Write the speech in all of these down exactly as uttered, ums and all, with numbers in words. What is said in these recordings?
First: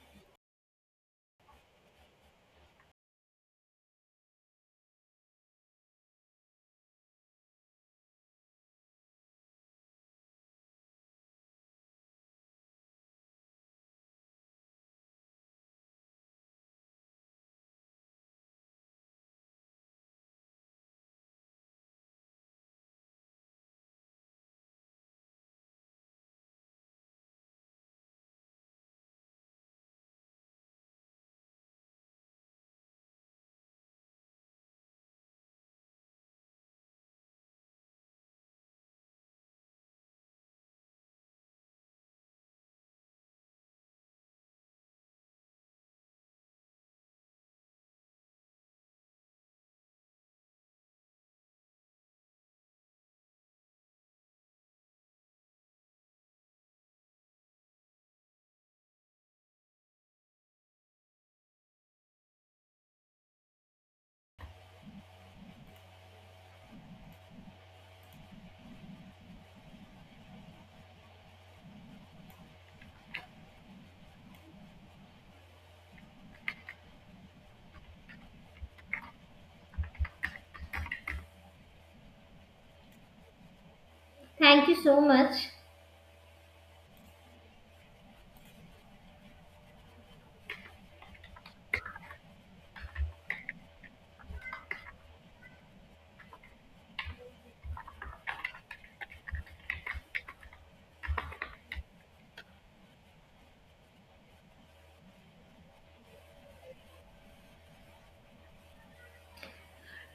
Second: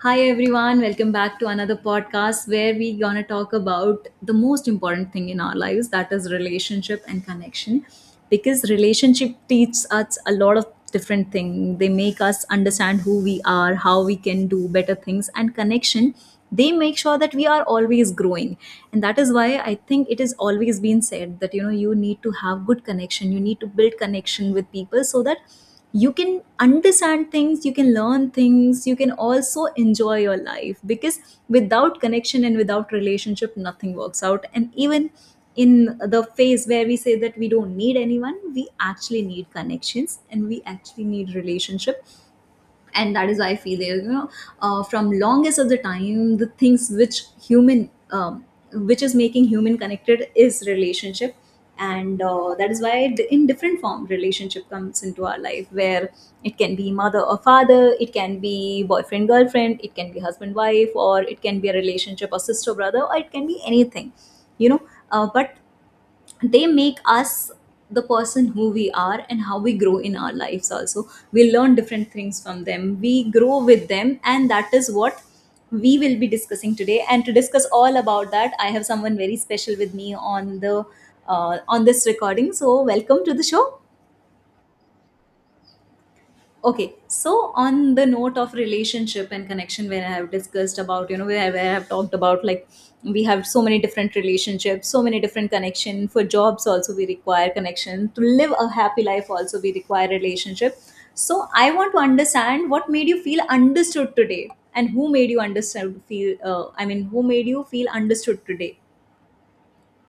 Hi everyone, welcome back to another podcast where we gonna talk about the most important thing in our lives, that is relationship and connection, because relationship teaches us a lot of different things. They make us understand who we are, how we can do better things, and connection, they make sure that we are always growing. And that is why I think it has always been said that you know you need to have good connection, you need to build connection with people so that you can understand things, you can learn things, you can also enjoy your life, because without connection and without relationship nothing works out. And even in the phase where we say that we don't need anyone, we actually need connections and we actually need relationship. And that is why I feel you know uh, from longest of the time the things which human um, which is making human connected is relationship. And uh, that is why d- in different form relationship comes into our life, where it can be mother or father, it can be boyfriend girlfriend, it can be husband wife, or it can be a relationship or sister brother, or it can be anything, you know. Uh, but they make us the person who we are, and how we grow in our lives, also we learn different things from them, we grow with them. And that is what we will be discussing today. And to discuss all about that, I have someone very special with me on the uh, on this recording, so welcome to the show. Thank you so much. Okay, so on the note of relationship and connection, where I have discussed about, you know, where, where I have talked about like we have so many different relationships, so many different connection for jobs. Also, we require connection to live a happy life. Also, we require relationship. So, I want to understand what made you feel understood today, and who made you understand feel. Uh, I mean, who made you feel understood today?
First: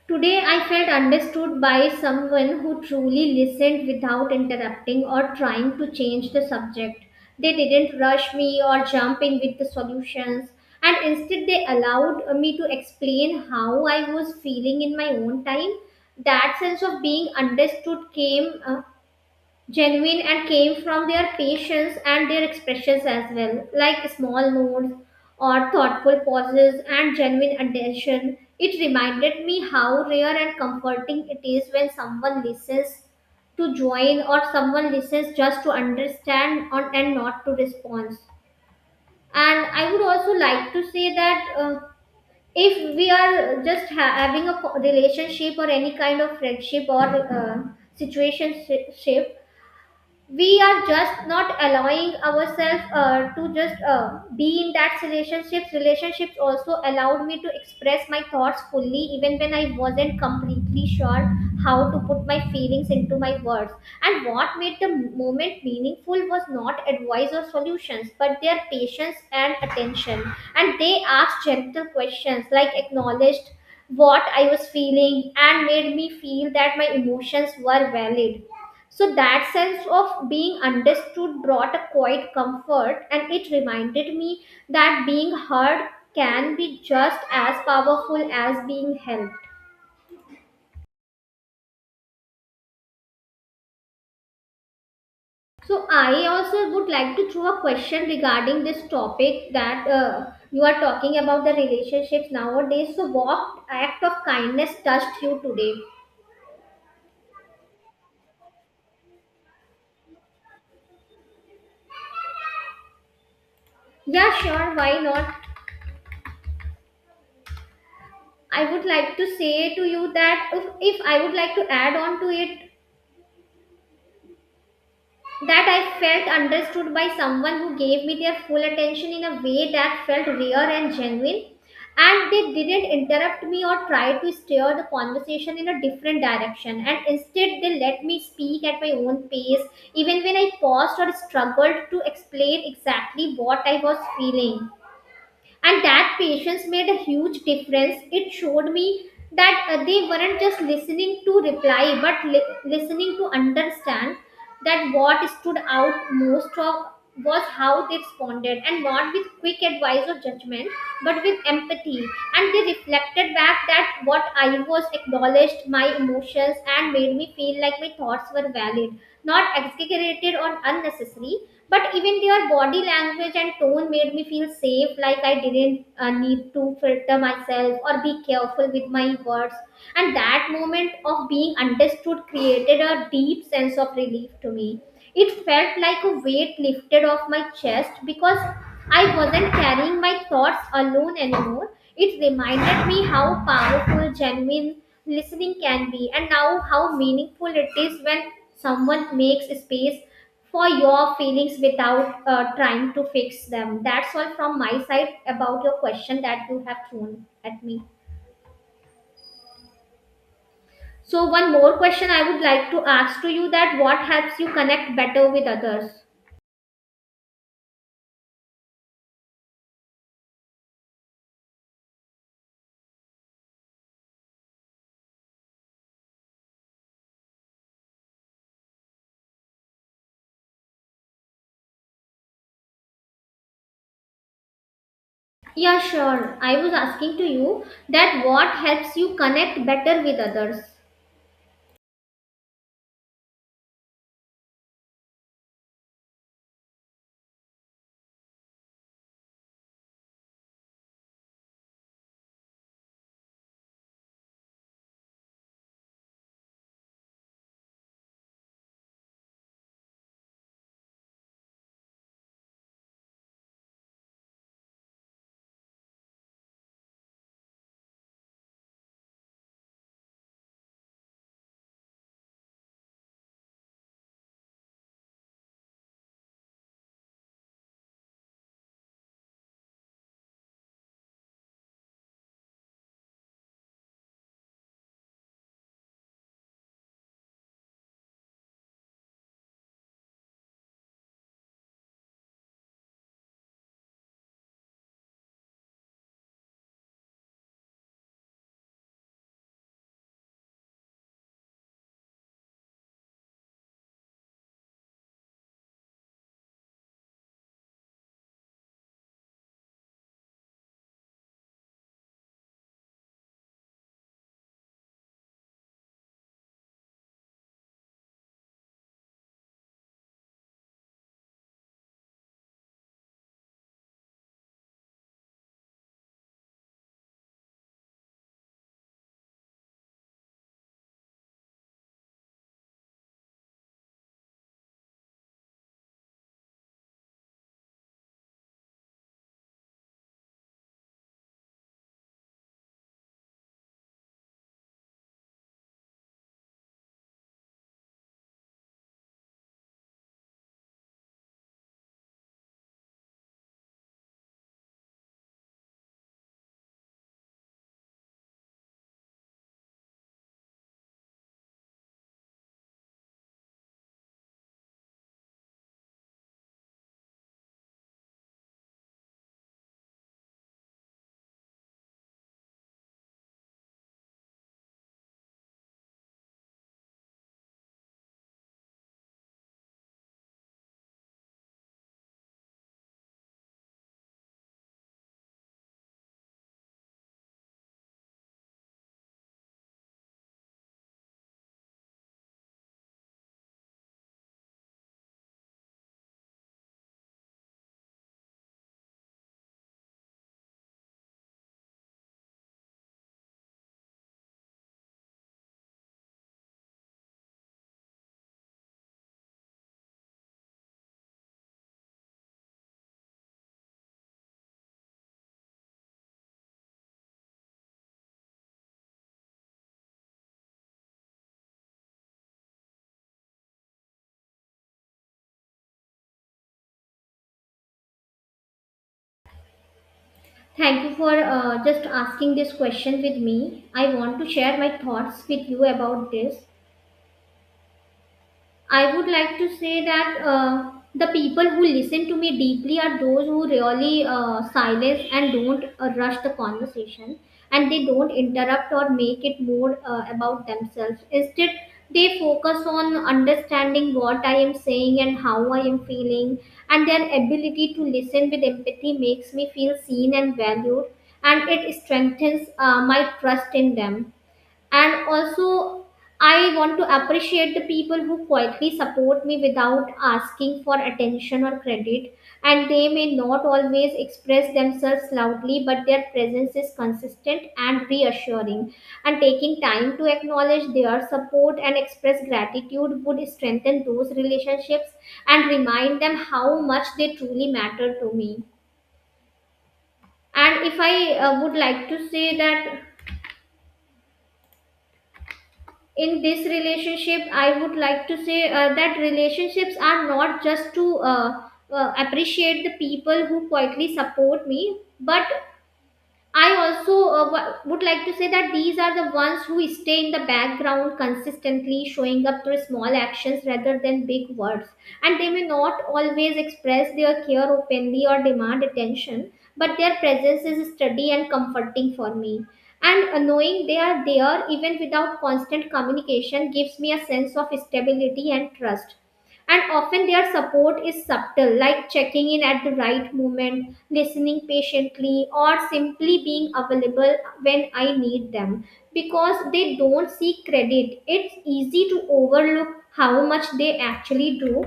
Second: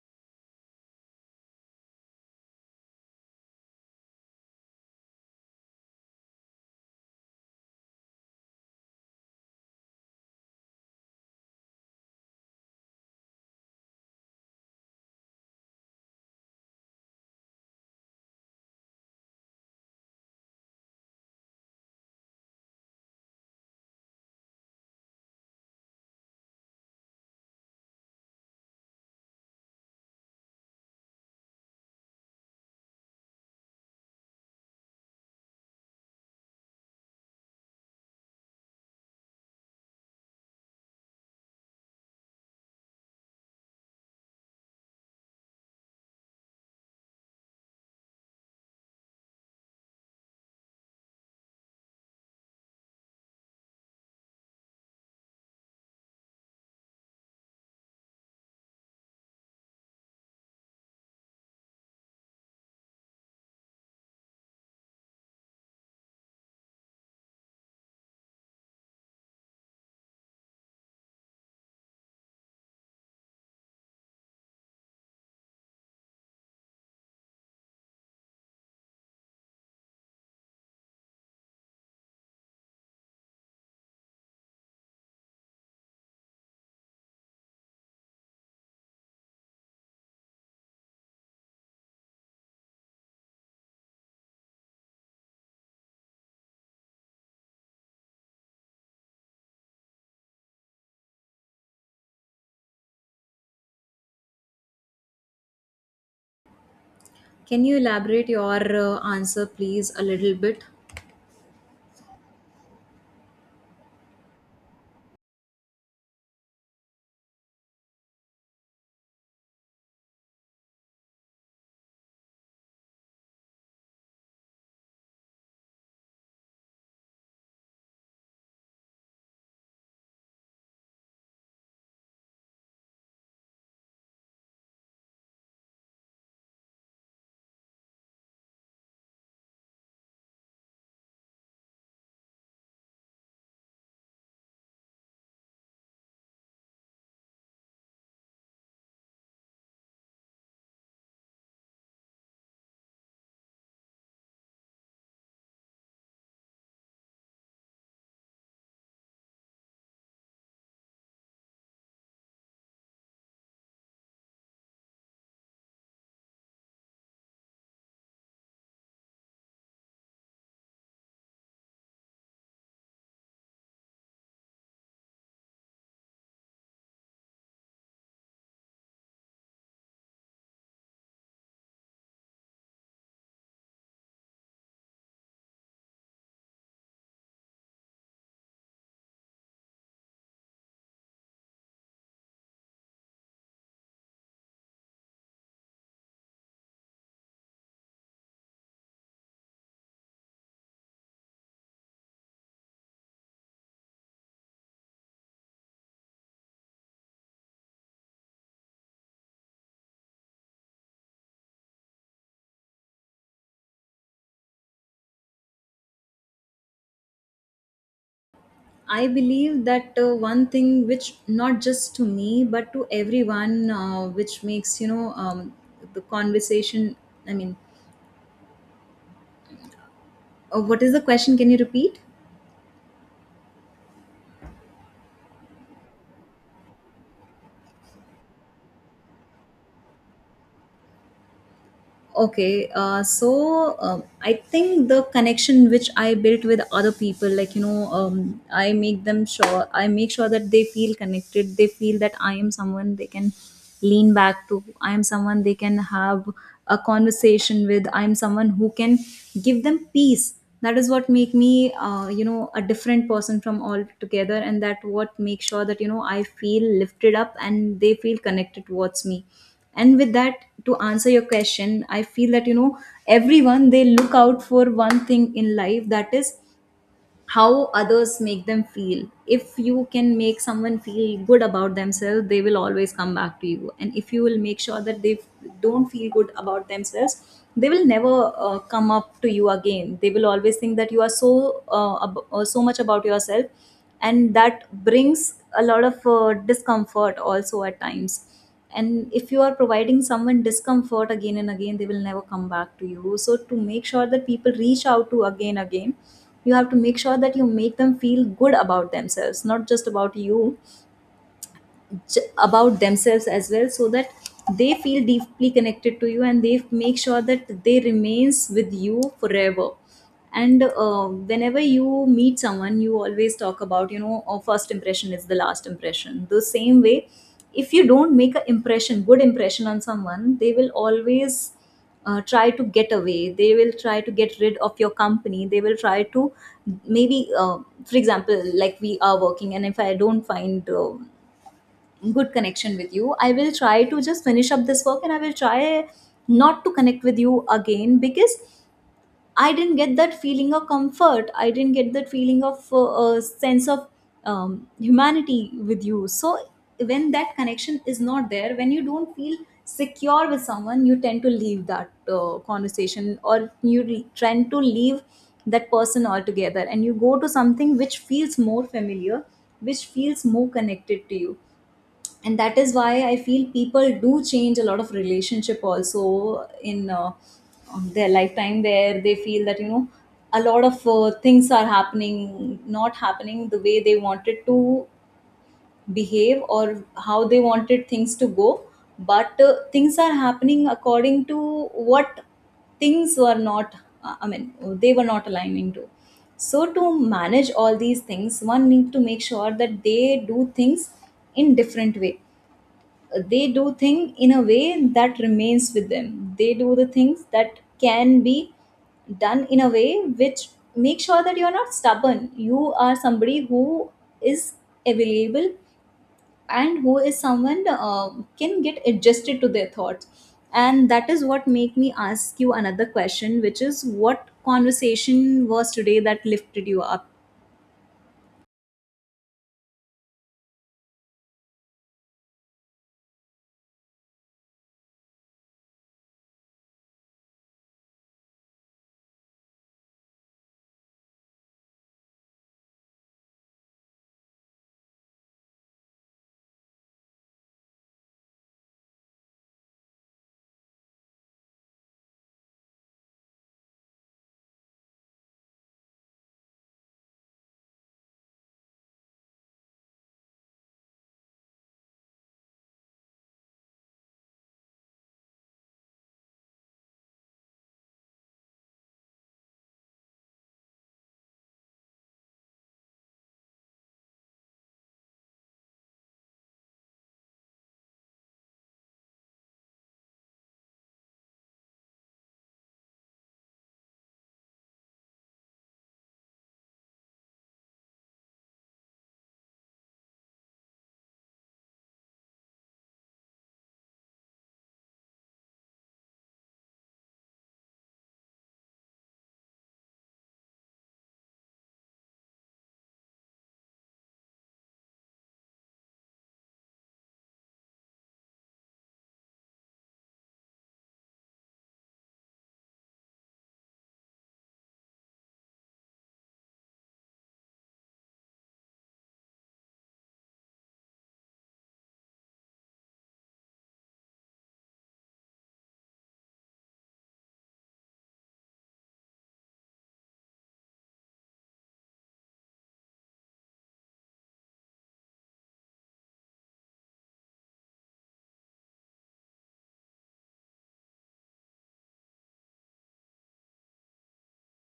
Today I felt understood by someone who truly listened without interrupting or trying to change the subject. They didn't rush me or jump in with the solutions, and instead, they allowed me to explain how I was feeling in my own time. That sense of being understood came uh, genuine and came from their patience and their expressions as well, like small notes or thoughtful pauses and genuine attention. It reminded me how rare and comforting it is when someone listens to join or someone listens just to understand on, and not to respond. And I would also like to say that uh, if we are just ha- having a co- relationship or any kind of friendship or uh, situationship, we are just not allowing ourselves uh, to just uh, be in that relationships relationships also allowed me to express my thoughts fully even when I wasn't completely sure how to put my feelings into my words. And what made the moment meaningful was not advice or solutions but their patience and attention. And they asked gentle questions like acknowledged what I was feeling and made me feel that my emotions were valid. So that sense of being understood brought a quiet comfort, and it reminded me that being heard can be just as powerful as being helped. So I also would like to throw a question regarding this topic that uh, you are talking about the relationships nowadays. So what act of kindness touched you today? Can you elaborate your uh, answer, please, a little bit? Yeah, sure, why not? I would like to say to you that if, if I would like to add on to it, that I felt understood by someone who gave me their full attention in a way that felt real and genuine. And they didn't interrupt me or try to steer the conversation in a different direction. And instead, they let me speak at my own pace, even when I paused or struggled to explain exactly what I was feeling. And that patience made a huge difference. It showed me that uh, they weren't just listening to reply but li- listening to understand. That what stood out most of was how they responded, and not with quick advice or judgment, but with empathy. And they reflected back that what I was acknowledged my emotions and made me feel like my thoughts were valid, not exaggerated or unnecessary. But even their body language and tone made me feel safe, like I didn't uh, need to filter myself or be careful with my words. And that moment of being understood created a deep sense of relief to me. It felt like a weight lifted off my chest because I wasn't carrying my thoughts alone anymore. It reminded me how powerful, genuine listening can be, and now how meaningful it is when someone makes space for your feelings without uh, trying to fix them. That's all from my side about your question that you have thrown at me. So one more question I would like to ask to you that what helps you connect better with others? I believe that uh, one thing which not just to me but to everyone, uh, which makes you know um, the conversation. I mean, uh, what is the question? Can you repeat? Yeah, sure. I was asking to you that what helps you connect better with others? Okay, uh, so um, I think the connection which I built with other people, like you know um, i make them sure I make sure that they feel connected, they feel that I am someone they can lean back to, I am someone they can have a conversation with, I am someone who can give them peace. That is what make me uh, you know a different person from all together, and that what makes sure that you know I feel lifted up and they feel connected towards me. And with that, to answer your question, I feel that you know everyone, they look out for one thing in life, that is how others make them feel. If you can make someone feel good about themselves, they will always come back to you. And if you will make sure that they don't feel good about themselves, they will never uh, come up to you again. They will always think that you are so uh, ab- uh, so much about yourself, and that brings a lot of uh, discomfort also at times. And if you are providing someone discomfort again and again, they will never come back to you. So to make sure that people reach out to again again, you have to make sure that you make them feel good about themselves, not just about you, j- about themselves as well, so that they feel deeply connected to you and they make sure that they remains with you forever. And uh, whenever you meet someone, you always talk about, you know, oh, first impression is the last impression. The same way, if you don't make an impression, good impression on someone, they will always uh, try to get away, they will try to get rid of your company, they will try to maybe uh, for example, like we are working, and if I don't find uh, good connection with you, I will try to just finish up this work and I will try not to connect with you again, because I didn't get that feeling of comfort. I didn't get that feeling of uh, uh, sense of um, humanity with you. So when that connection is not there, when you don't feel secure with someone, you tend to leave that uh, conversation, or you re- tend to leave that person altogether, and you go to something which feels more familiar, which feels more connected to you. And that is why I feel people do change a lot of relationship also in uh, um, their lifetime, where they feel that you know a lot of uh, things are happening, not happening the way they wanted to behave or how they wanted things to go. But uh, things are happening according to what things were not, uh, I mean, they were not aligning to. So to manage all these things, one need to make sure that they do things in different way, they do thing in a way that remains with them, they do the things that can be done in a way which make sure that you're not stubborn, you are somebody who is available, and who is someone uh, can get adjusted to their thoughts. And that is what make me ask you another question, which is what conversation was today that lifted you up. Thank you for uh, just asking this question with me. I want to share my thoughts with you about this. I would like to say that uh, the people who listen to me deeply are those who really uh, silence and don't uh, rush the conversation, and they don't interrupt or make it more uh, about themselves. Instead, they focus on understanding what I am saying and how I am feeling, and their ability to listen with empathy makes me feel seen and valued, and it strengthens uh, my trust in them. And also, I want to appreciate the people who quietly support me without asking for attention or credit. And they may not always express themselves loudly, but their presence is consistent and reassuring. And taking time to acknowledge their support and express gratitude would strengthen those relationships and remind them how much they truly matter to me. And if I uh, would like to say that in this relationship, I would like to say uh, that relationships are not just to uh, uh, appreciate the people who quietly support me, but I also uh, w- would like to say that these are the ones who stay in the background consistently, showing up through small actions rather than big words. And they may not always express their care openly or demand attention, but their presence is steady and comforting for me. And uh, knowing they are there even without constant communication gives me a sense of stability and trust. And often their support is subtle, like checking in at the right moment, listening patiently, or simply being available when I need them. Because they don't seek credit, it's easy to overlook how much they actually do.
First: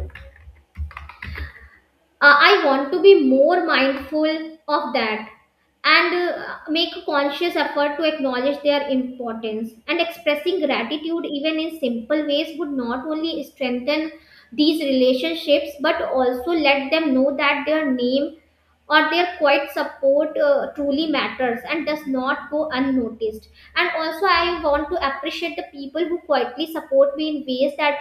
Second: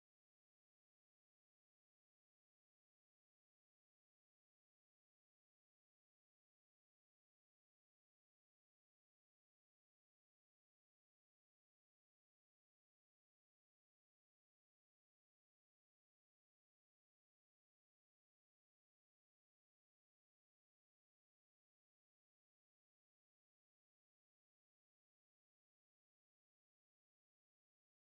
uh, I want to be more mindful of that, and uh, make a conscious effort to acknowledge their importance, and expressing gratitude even in simple ways would not only strengthen these relationships but also let them know that their name or their quiet support uh, truly matters and does not go unnoticed. And also, I want to appreciate the people who quietly support me in ways that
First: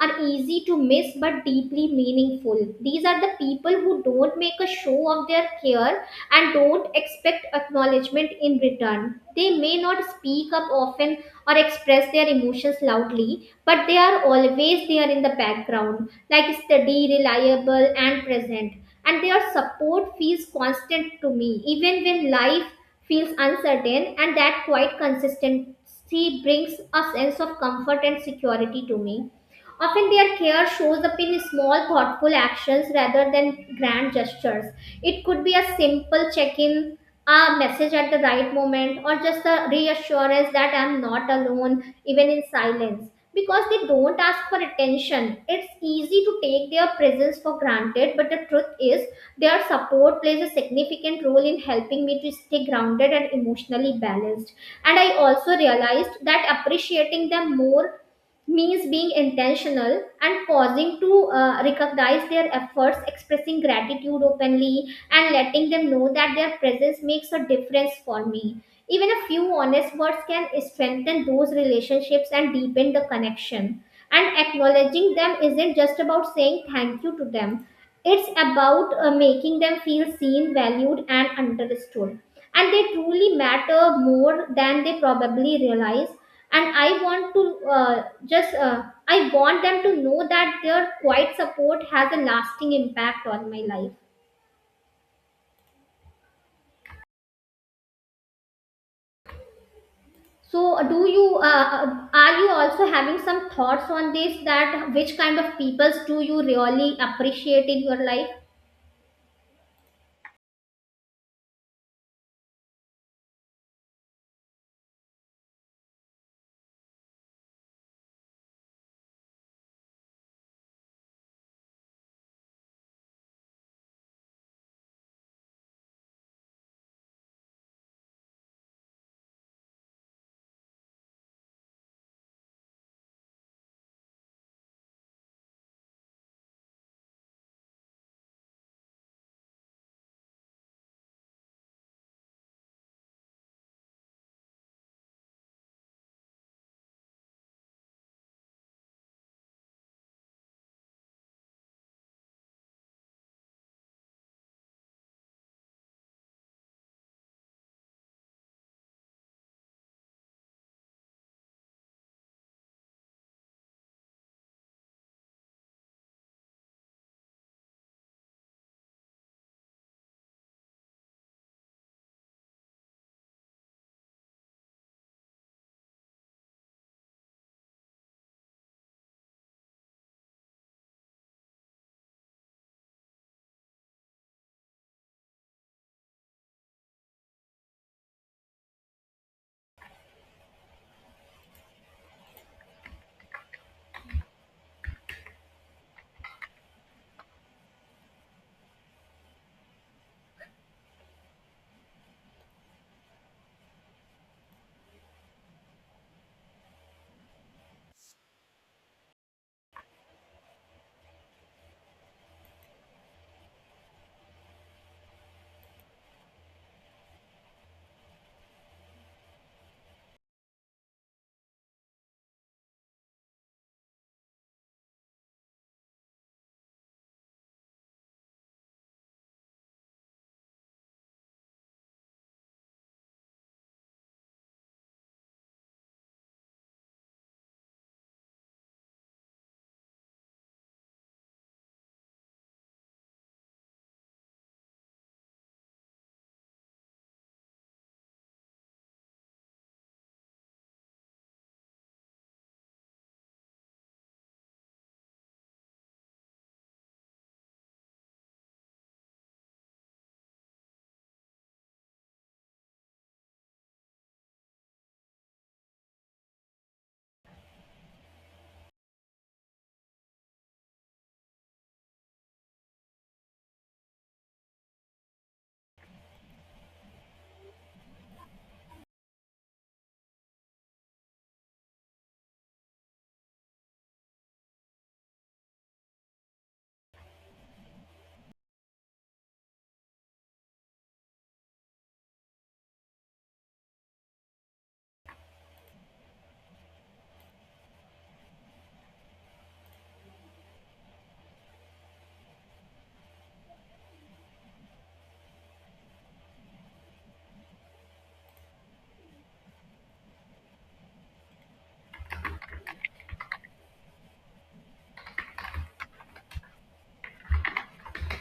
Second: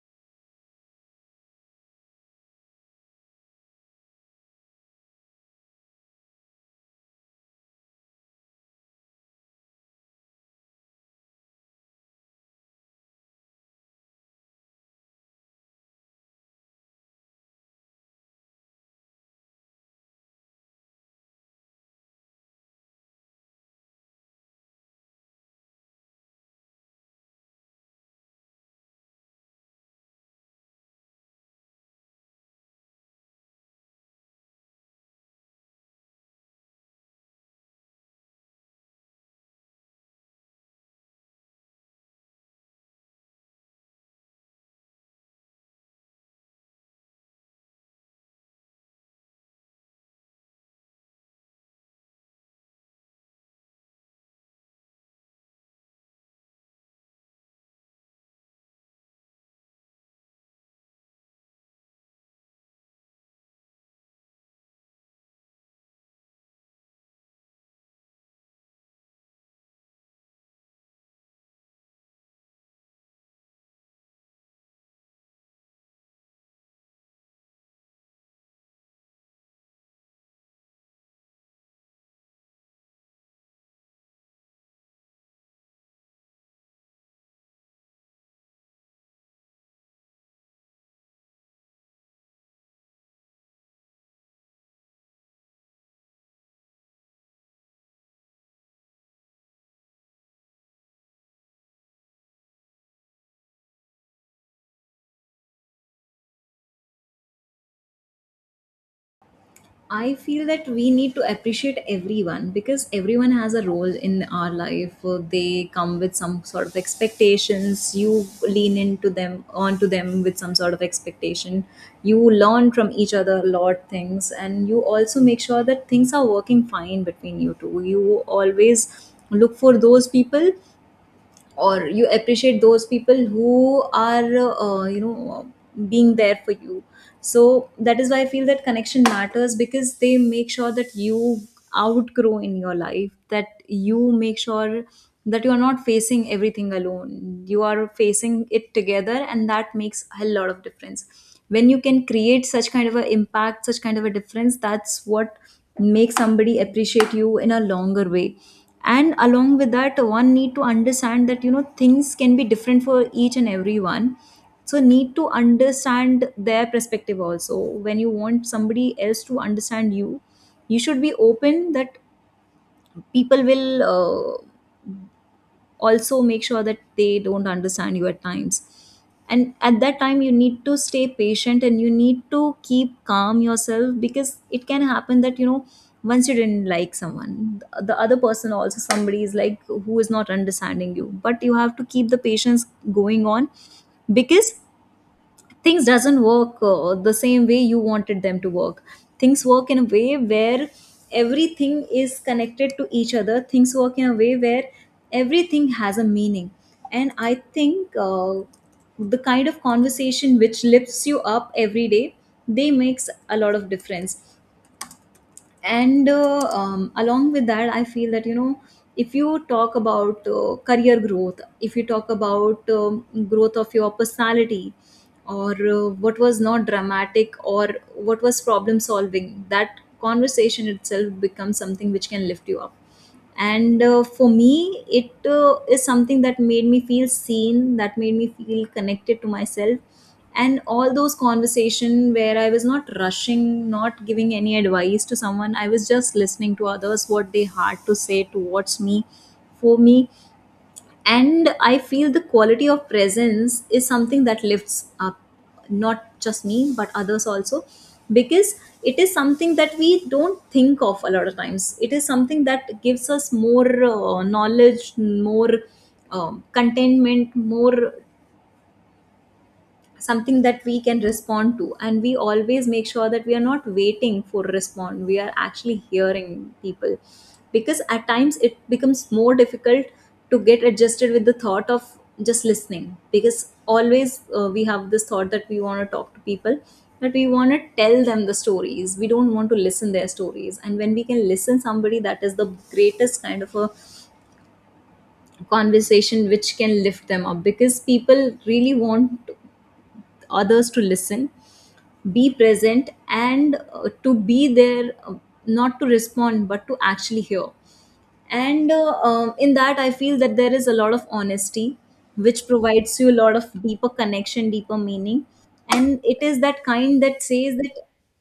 are easy to miss but deeply meaningful. These are the people who don't make a show of their care and don't expect acknowledgement in return. They may not speak up often or express their emotions loudly, but they are always there in the background, like steady, reliable, and present. And their support feels constant to me even when life feels uncertain, and that quiet consistency brings a sense of comfort and security to me. Often their care shows up in small thoughtful actions rather than grand gestures. It could be a simple check-in, a message at the right moment, or just the reassurance that I'm not alone even in silence. Because they don't ask for attention, it's easy to take their presence for granted, but the truth is their support plays a significant role in helping me to stay grounded and emotionally balanced. And I also realized that appreciating them more means being intentional and pausing to uh, recognize their efforts. Expressing gratitude openly and letting them know that their presence makes a difference for me, even a few honest words, can strengthen those relationships and deepen the connection. And acknowledging them isn't just about saying thank you to them. It's about uh, making them feel seen, valued, and understood. And they truly matter more than they probably realize. And I want to uh, just uh, I want them to know that their quiet support has a lasting impact on my life. So do you uh, uh, are you also having some thoughts on this, that which kind of peoples do you really appreciate in your life? I feel that we need to appreciate everyone because everyone has a role in our life. Uh, They come with some sort of expectations. You lean into them, onto them, with some sort of expectation. You learn from each other a lot things, and you also make sure that things are working fine between you two. You always look for those people, or you appreciate those people who are uh, you know, being there for you. So that is why I feel that connection matters, because they make sure that you outgrow in your life, that you make sure that you are not facing everything alone, you are facing it together, and that makes a lot of difference. When you can create such kind of an impact, such kind of a difference, that's what make somebody appreciate you in a longer way. And along with that, one need to understand that you know things can be different for each and everyone, so need to understand their perspective also. When you want somebody else to understand you, you should be open that people will uh, also make sure that they don't understand you at times. And at that time you need to stay patient and you need to keep calm yourself, because it can happen that you know once you didn't like someone, the the other person also somebody is like who is not understanding you, but you have to keep the patience going on. Because things doesn't work uh, the same way you wanted them to work. Things work in a way where everything is connected to each other, things work in a way where everything has a meaning. And I think uh, the kind of conversation which lifts you up every day, they makes a lot of difference. And uh, um, along with that, I feel that you know if you talk about uh, career growth, if you talk about um, growth of your personality, or uh, what was not dramatic, or what was problem solving, that conversation itself becomes something which can lift you up. And uh, for me it uh, is something that made me feel seen, that made me feel connected to myself. And all those conversation where I was not rushing, not giving any advice to someone, I was just listening to others what they had to say towards me, for me. And I feel the quality of presence is something that lifts up not just me but others also, because it is something that we don't think of a lot of times. It is something that gives us more uh, knowledge, more um, contentment, more, something that we can respond to. And we always make sure that we are not waiting for respond, we are actually hearing people. Because at times it becomes more difficult to get adjusted with the thought of just listening, because always uh, we have this thought that we want to talk to people, that we want to tell them the stories, we don't want to listen their stories. And when we can listen somebody, that is the greatest kind of a conversation which can lift them up, because people really want others to listen, be present, and uh, to be there, uh, not to respond, but to actually hear. And uh, um, in that I feel that there is a lot of honesty which Provides you a lot of deeper connection, deeper meaning. And it is that kind that says that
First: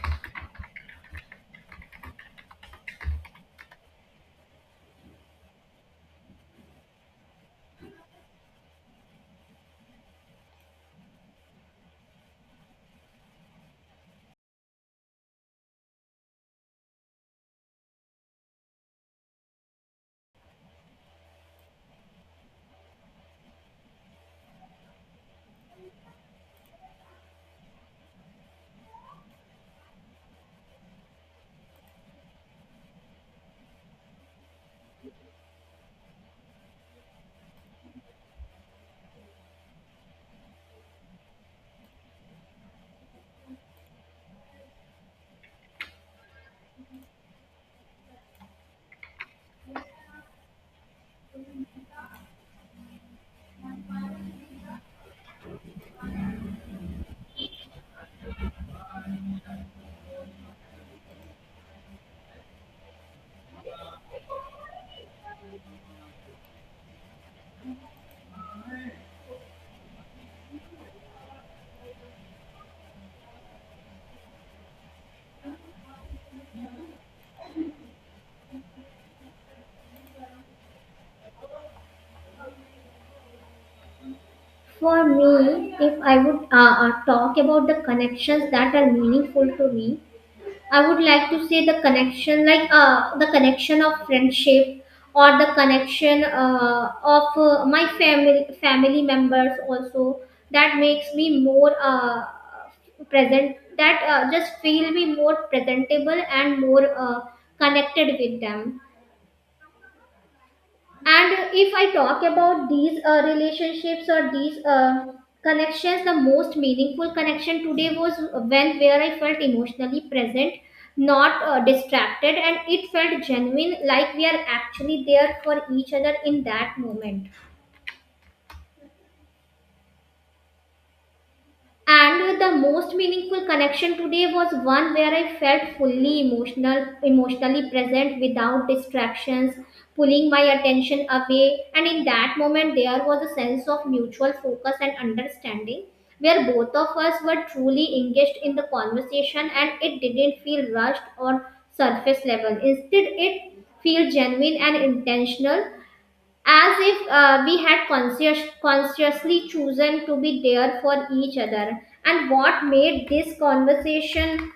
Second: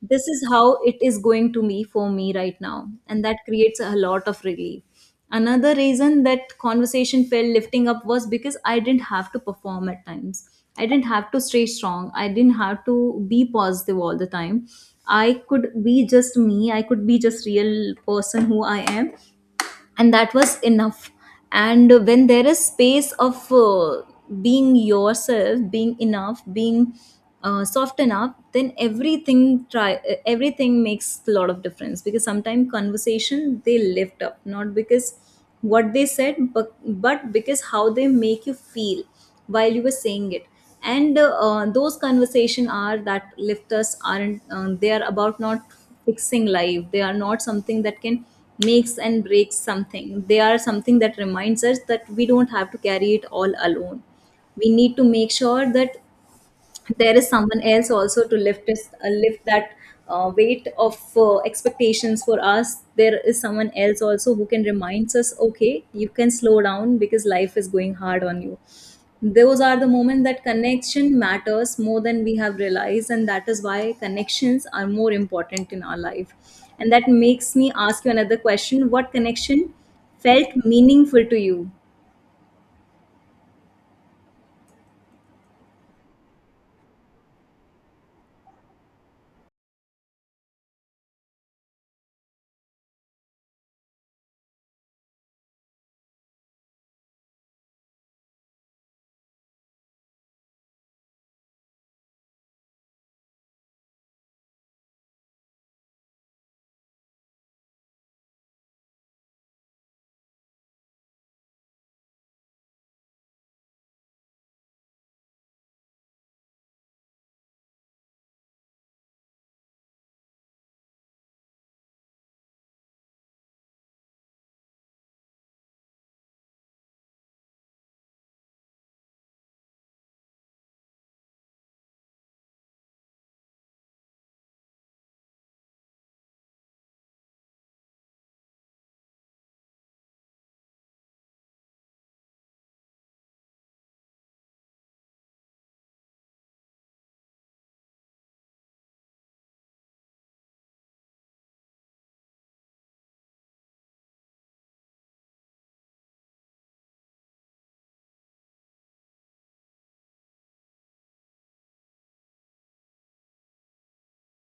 this is how it is going to be for me right now, and that creates a lot of relief. Another reason that conversation felt lifting up was because I didn't have to perform at times. I didn't have to stay strong, I didn't have to be positive all the time. I could be just me, I could be just real person who I am, and that was enough. And when there is space of uh, being yourself, being enough, being uh, soft enough, then everything try uh, everything makes a lot of difference. Because sometimes conversation they lift up not because what they said, but, but because how they make you feel while you were saying it. And uh, those conversation are that lifters aren't, um, they are about not fixing life. They are not something that can makes and breaks something. They are something that reminds us that we don't have to carry it all alone. We need to make sure that there is someone else also to lift this, uh, lift that uh, weight of uh, expectations for us. There is someone else also who can remind us, okay, you can slow down because life is going hard on you. Those are the moments that connection matters more than we have realized, and that is why connections are more important in our life. And that makes me ask you another question: what connection felt meaningful to you? For me, if I would uh, uh, talk about the connections that are meaningful to me, I would like to say the connection, like uh, the connection of friendship or the connection uh, of uh, my family family members also. That makes me more uh, present. That uh, just feel me more presentable and more uh, connected with them. And if I talk about these uh, relationships or these uh, connections, the most meaningful connection today was when where I felt emotionally present, not uh, distracted, and it felt genuine like we are actually there for each other in that moment. And the most meaningful connection today was one where I felt fully emotional, emotionally present without distractions pulling my attention away. And in that moment, there was a sense of mutual focus and understanding where both of us were truly engaged in the conversation, and it didn't feel rushed or surface level. Instead, it felt genuine and intentional, as if uh, we had conscious, consciously chosen to be there for each other. And what made this conversation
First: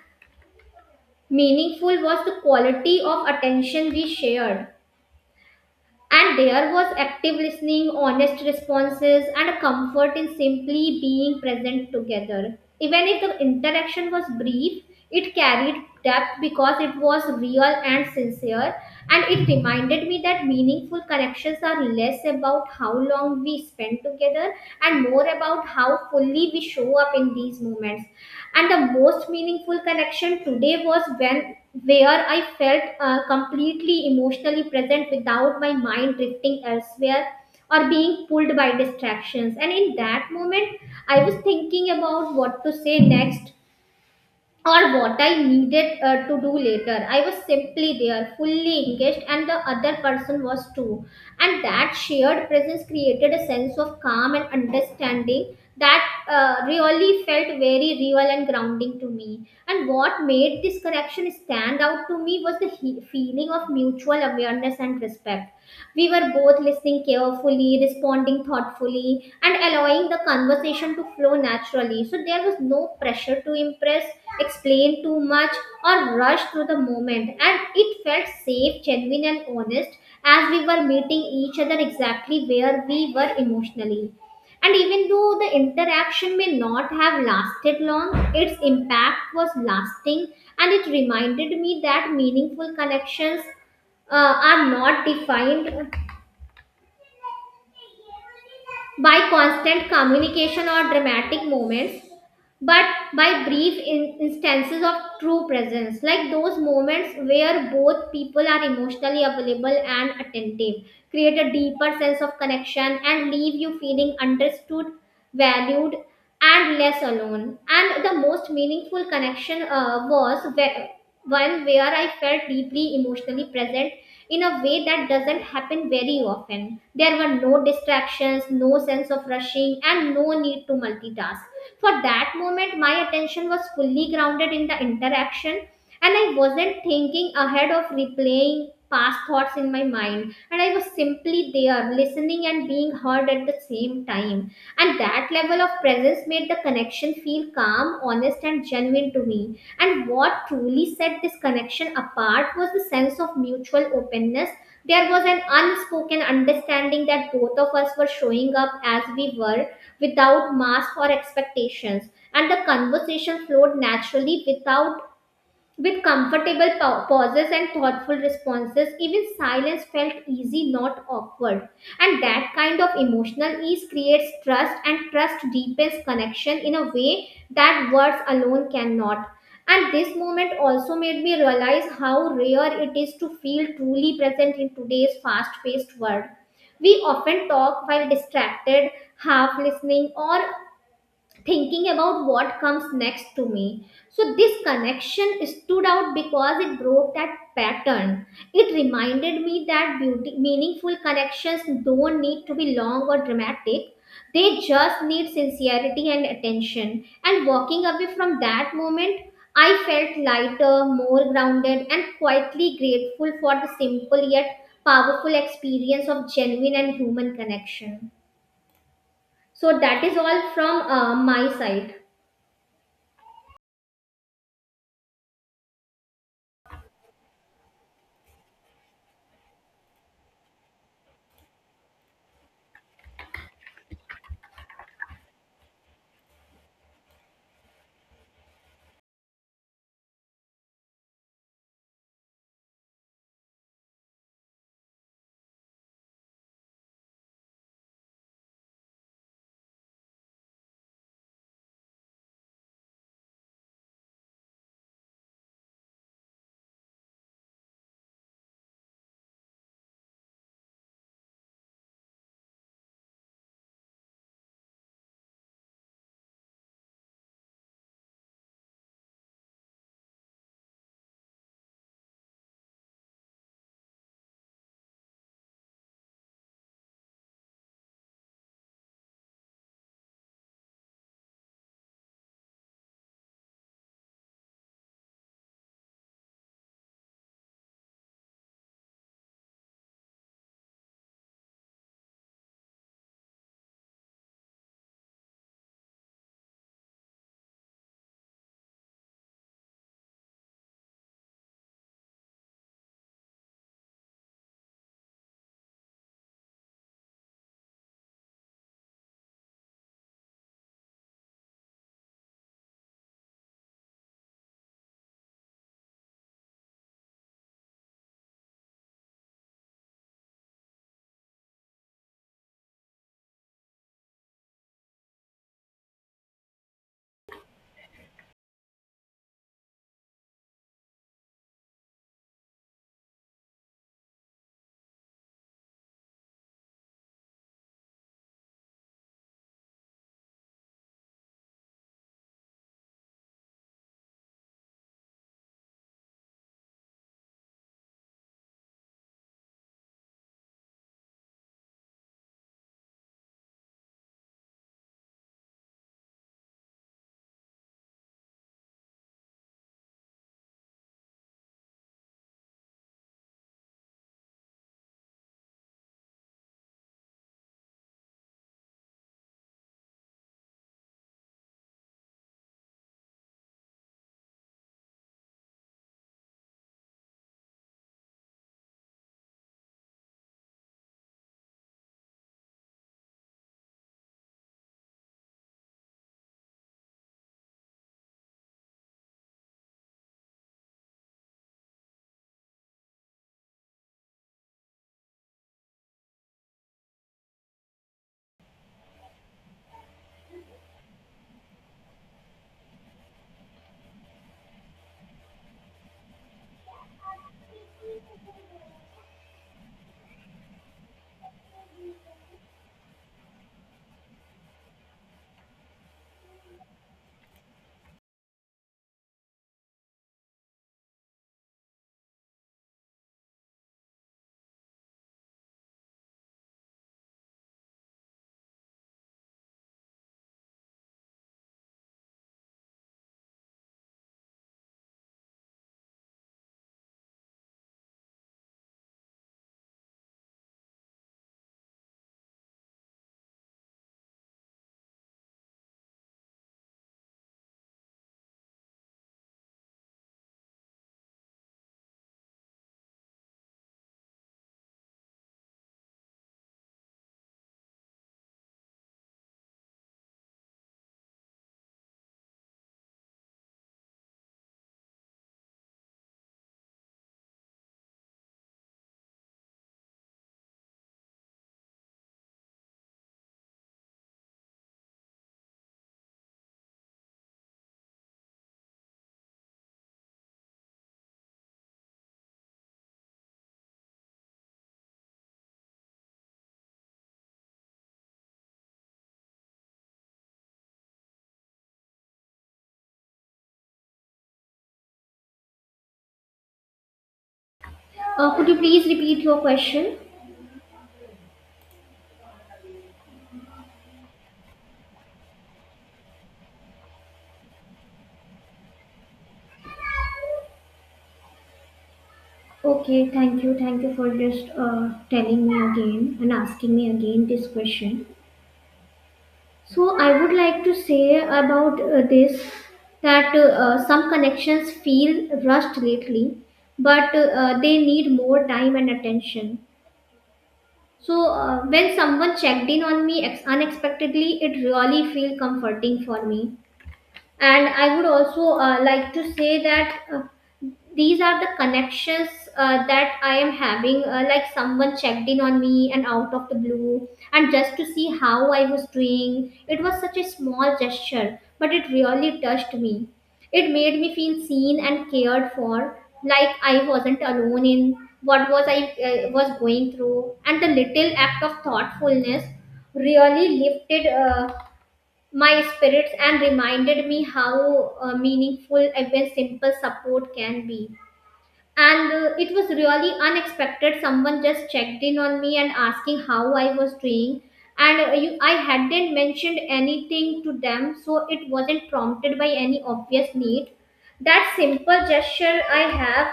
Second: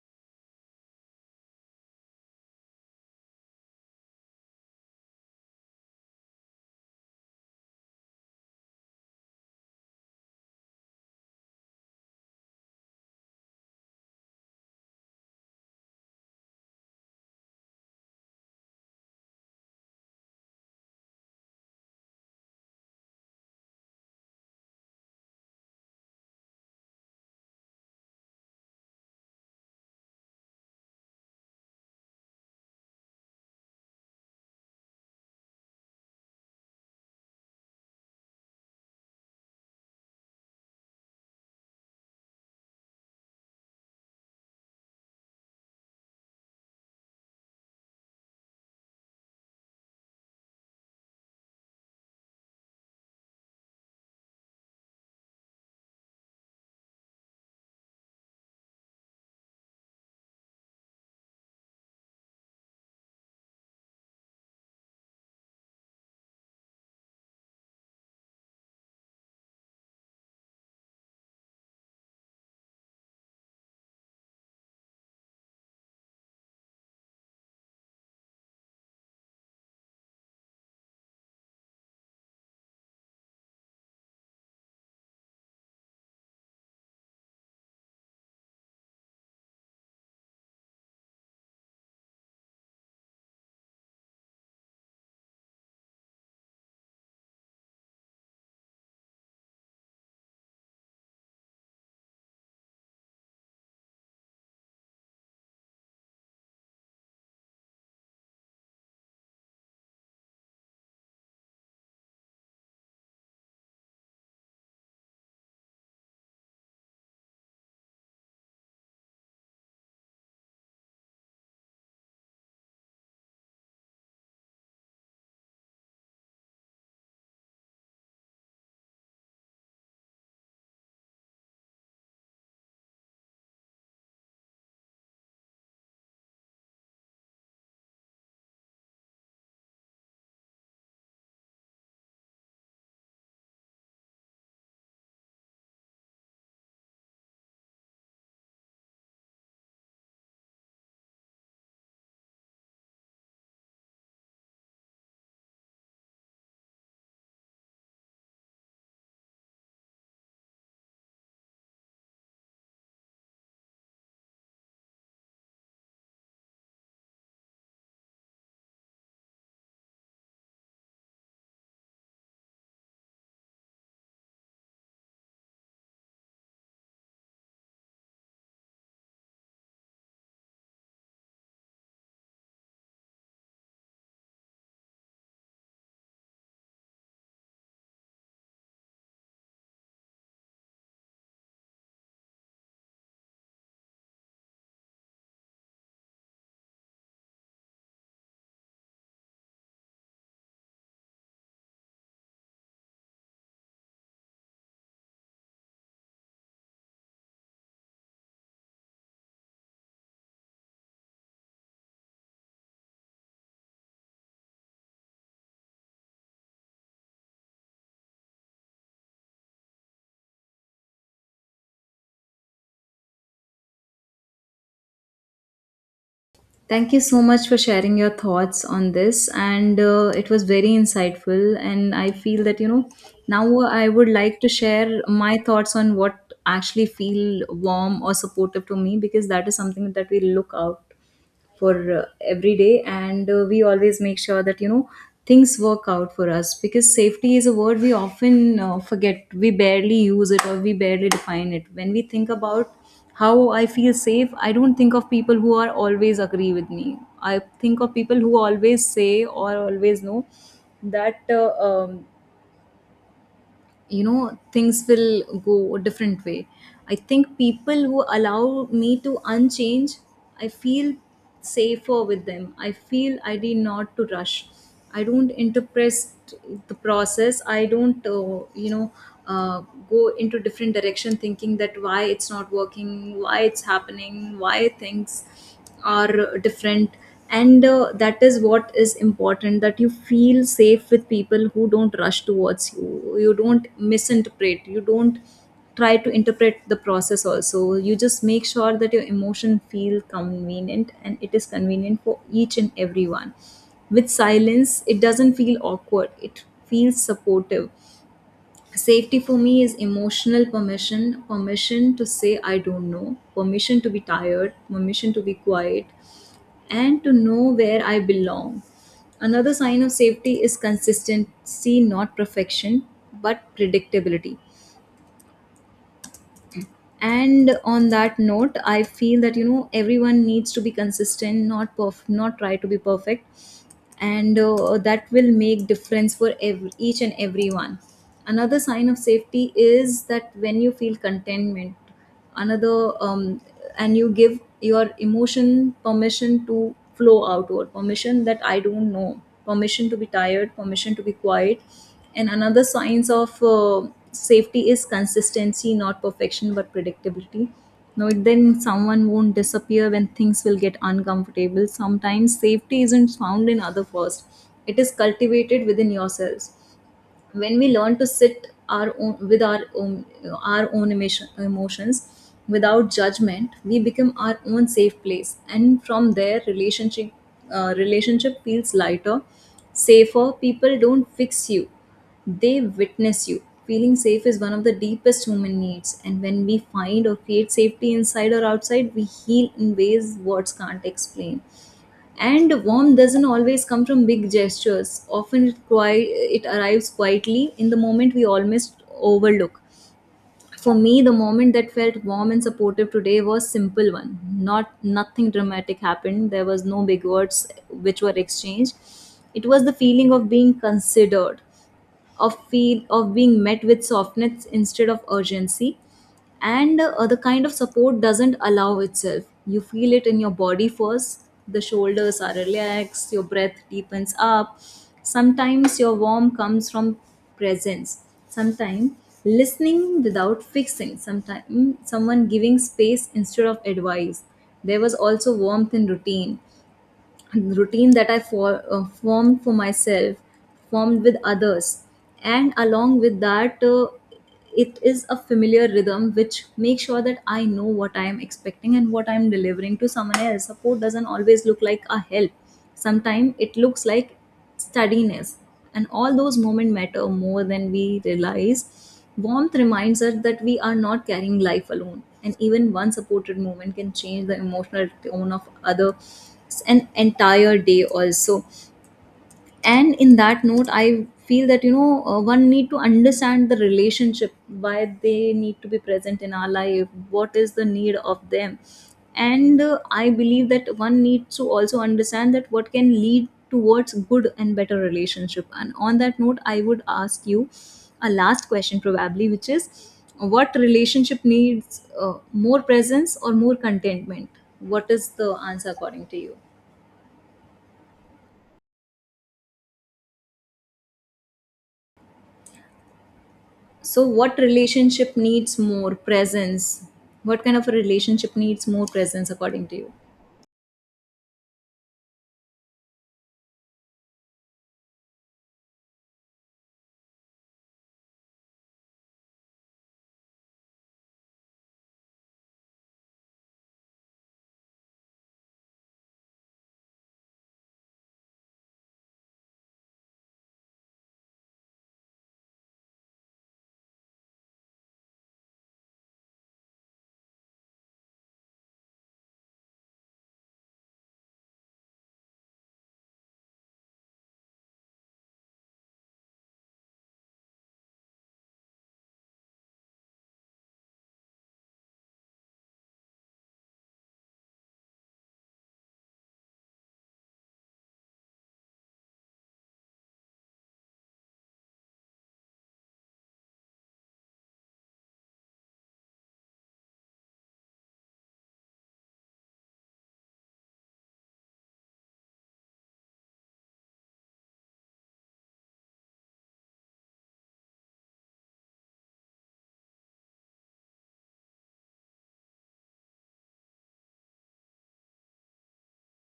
meaningful was the quality of attention we shared. And there was active listening, honest responses, and a comfort in simply being present together. Even if the interaction was brief, it carried depth because it was real and sincere, and it reminded me that meaningful connections are less about how long we spend together and more about how fully we show up in these moments. And the most meaningful connection today was when where I felt uh, completely emotionally present without my mind drifting elsewhere or being pulled by distractions. And in that moment, I was thinking about what to say next or what I needed uh, to do later. I was simply there, fully engaged, and the other person was too. And that shared presence created a sense of calm and understanding that uh, really felt very real and grounding to me. And what made this connection stand out to me was the he- feeling of mutual awareness and respect. We were both listening carefully, responding thoughtfully, and allowing the conversation to flow naturally. So there was no pressure to impress, explain too much, or rush through the moment. And it felt safe, genuine, and honest as we were meeting each other exactly where we were emotionally. And even though the interaction may not have lasted long, its impact was lasting, and it reminded me that meaningful connections uh, are not defined by constant communication or dramatic moments, but by brief in- instances of true presence, like those moments where both people are emotionally available and attentive, create a deeper sense of connection and leave you feeling understood, valued, and less alone. And the most meaningful connection uh, was where, one where I felt deeply emotionally present in a way that doesn't happen very often. There were no distractions, no sense of rushing, and no need to multitask. For that moment, my attention was fully grounded in the interaction, and I wasn't thinking ahead of replaying past thoughts in my mind. And I was simply there, listening and being heard at the same time. And that level of presence made the connection feel calm, honest, and genuine to me. And what truly set this connection apart was the sense of mutual openness. There was an unspoken understanding that both of us were showing up as we were, without masks or expectations. And the conversation flowed naturally without with comfortable pa- pauses and thoughtful responses. Even silence felt easy, not awkward. And that kind of emotional ease creates trust, and trust deepens connection in a way that words alone cannot. And this moment also made me realize how rare it is to feel truly present in today's fast paced world. We often talk while distracted, half listening, or thinking about what comes next to me. So, this connection stood out because it broke that pattern. It reminded me that beauty, meaningful connections don't need to be long or dramatic, they just need sincerity and attention. And walking away from that moment, I felt lighter, more grounded, and quietly grateful for the simple yet powerful experience of genuine and human connection. So, that is all from uh, my side. Thank you so much for sharing your thoughts on this, and uh, it was very insightful. And I feel that, you know, now I would like to share my thoughts on what actually feel warm or supportive to me, because that is something that we look out for uh, every day. And uh, we always make sure that, you know, things work out for us, because safety is a word we often uh, forget. We barely use it or we barely define it. When we think about how I feel safe, I don't think of people who are always agree with me. I think of people who always say or always know that uh, um, you know, things will go a different way. I think people who allow me to unchange, I feel safer with them. I feel I need not to rush, I don't interpret the process, I don't, uh, you know uh, go into different direction thinking that why it's not working, why it's happening, why things are different. And uh, that is what is important, that you feel safe with people who don't rush towards you, you don't misinterpret, you don't try to interpret the process also. You just make sure that your emotion feel convenient, and it is convenient for each and everyone. With silence it doesn't feel awkward, it feels supportive. Safety for me is emotional permission, permission to say I don't know, permission to be tired, permission to be quiet, and to know where I belong. Another sign of safety is consistency, not perfection, but predictability. And on that note, I feel that, you know, everyone needs to be consistent, not perf- not try to be perfect, and uh, that will make difference for every, each and everyone. Another sign of safety is that when you feel contentment, another, um, and you give your emotion permission to flow outward, permission that I don't know, permission to be tired, permission to be quiet. And another signs of uh, safety is consistency, not perfection, but predictability. No, then someone won't disappear when things will get uncomfortable. Sometimes safety isn't found in other first, it is cultivated within yourselves. When we learn to sit our own with our own our own emotion, emotions without judgment, we become our own safe place. And from there, relationship uh, relationship feels lighter, safer. People don't fix you, they witness you. Feeling safe is one of the deepest human needs, and when we find or create safety inside or outside, we heal in ways words can't explain. And warmth doesn't always come from big gestures. Often it, qui- it arrives quietly in the moment we almost overlook. For me, the moment that felt warm and supportive today was simple one. Not nothing dramatic happened. There was no big words which were exchanged. It was the feeling of being considered, of feel of being met with softness instead of urgency. And uh, the kind of support doesn't allow itself, you feel it in your body first. The shoulders are relaxed, your breath deepens up. Sometimes your warmth comes from presence, sometimes listening without fixing, sometimes someone giving space instead of advice. There was also warmth in routine, and the routine that I for, uh, formed for myself, formed with others. And along with that, uh, it is a familiar rhythm which makes sure that I know what I am expecting and what I am delivering to someone else. Support doesn't always look like a help. Sometimes it looks like steadiness, and all those moments matter more than we realize. Warmth reminds us that we are not carrying life alone, and even one supported moment can change the emotional tone of other, an entire day also. And in that note, I feel that, you know, uh, one need to understand the relationship, why they need to be present in our life, what is the need of them. And uh, I believe that one needs to also understand that what can lead towards good and better relationship. And on that note, I would ask you a last question probably, which is, what relationship needs uh, more presence or more contentment? What is the answer according to you? Uh, could you please repeat your question? So, what relationship needs more presence? What kind of a relationship needs more presence, according to you? Okay, thank you. Thank you for just uh, telling me again and asking me again this question. So, I would like to say about uh, this that uh, uh, some connections feel rushed lately, but uh, uh, they need more time and attention. So, uh, when someone checked in on me ex- unexpectedly, it really feel comforting for me. And I would also uh, like to say that uh, these are the connections uh, that I am having, uh, like someone checked in on me and out of the blue and just to see how I was doing. It was such a small gesture, but it really touched me. It made me feel seen and cared for, like I wasn't alone in what was i uh, was going through. And the little act of thoughtfulness really lifted uh, my spirits and reminded me how uh, meaningful even simple support can be. And uh, it was really unexpected. Someone just checked in on me and asking how I was doing. And uh, you, I hadn't mentioned anything to them, so it wasn't prompted by any obvious need. That simple gesture I have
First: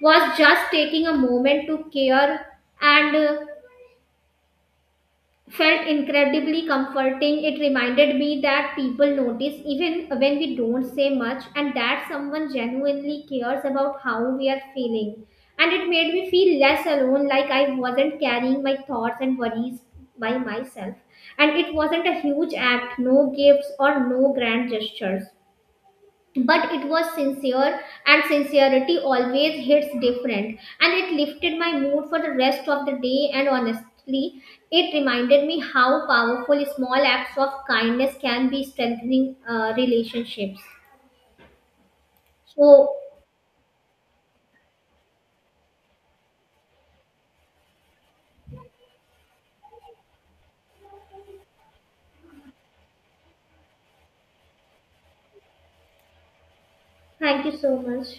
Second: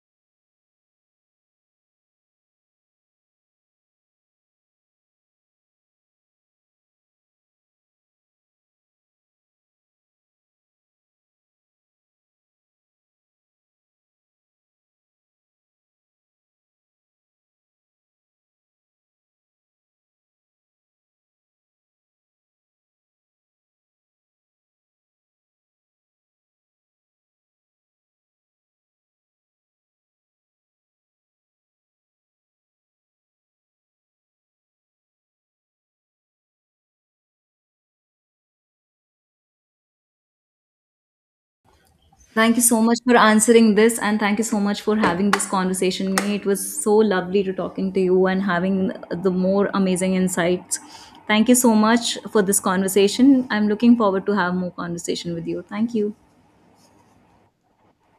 was just taking a moment to care, and uh, felt incredibly comforting. It reminded me that people notice even when we don't say much, and that someone genuinely cares about how we are feeling. And it made me feel less alone, like I wasn't carrying my thoughts and worries by myself. And it wasn't a huge act, no gifts or no grand gestures, but it was sincere, and sincerity always hits different. And it lifted my mood for the rest of the day, and honestly, it reminded me how powerful small acts of kindness can be, strengthening uh, relationships. Thank you so So much for answering this, and thank you so much for having this conversation with me. It was so lovely to talking to you and having the more amazing insights. Thank you so much for this conversation. I'm looking forward to have more conversation with you. Thank you. thank you so much.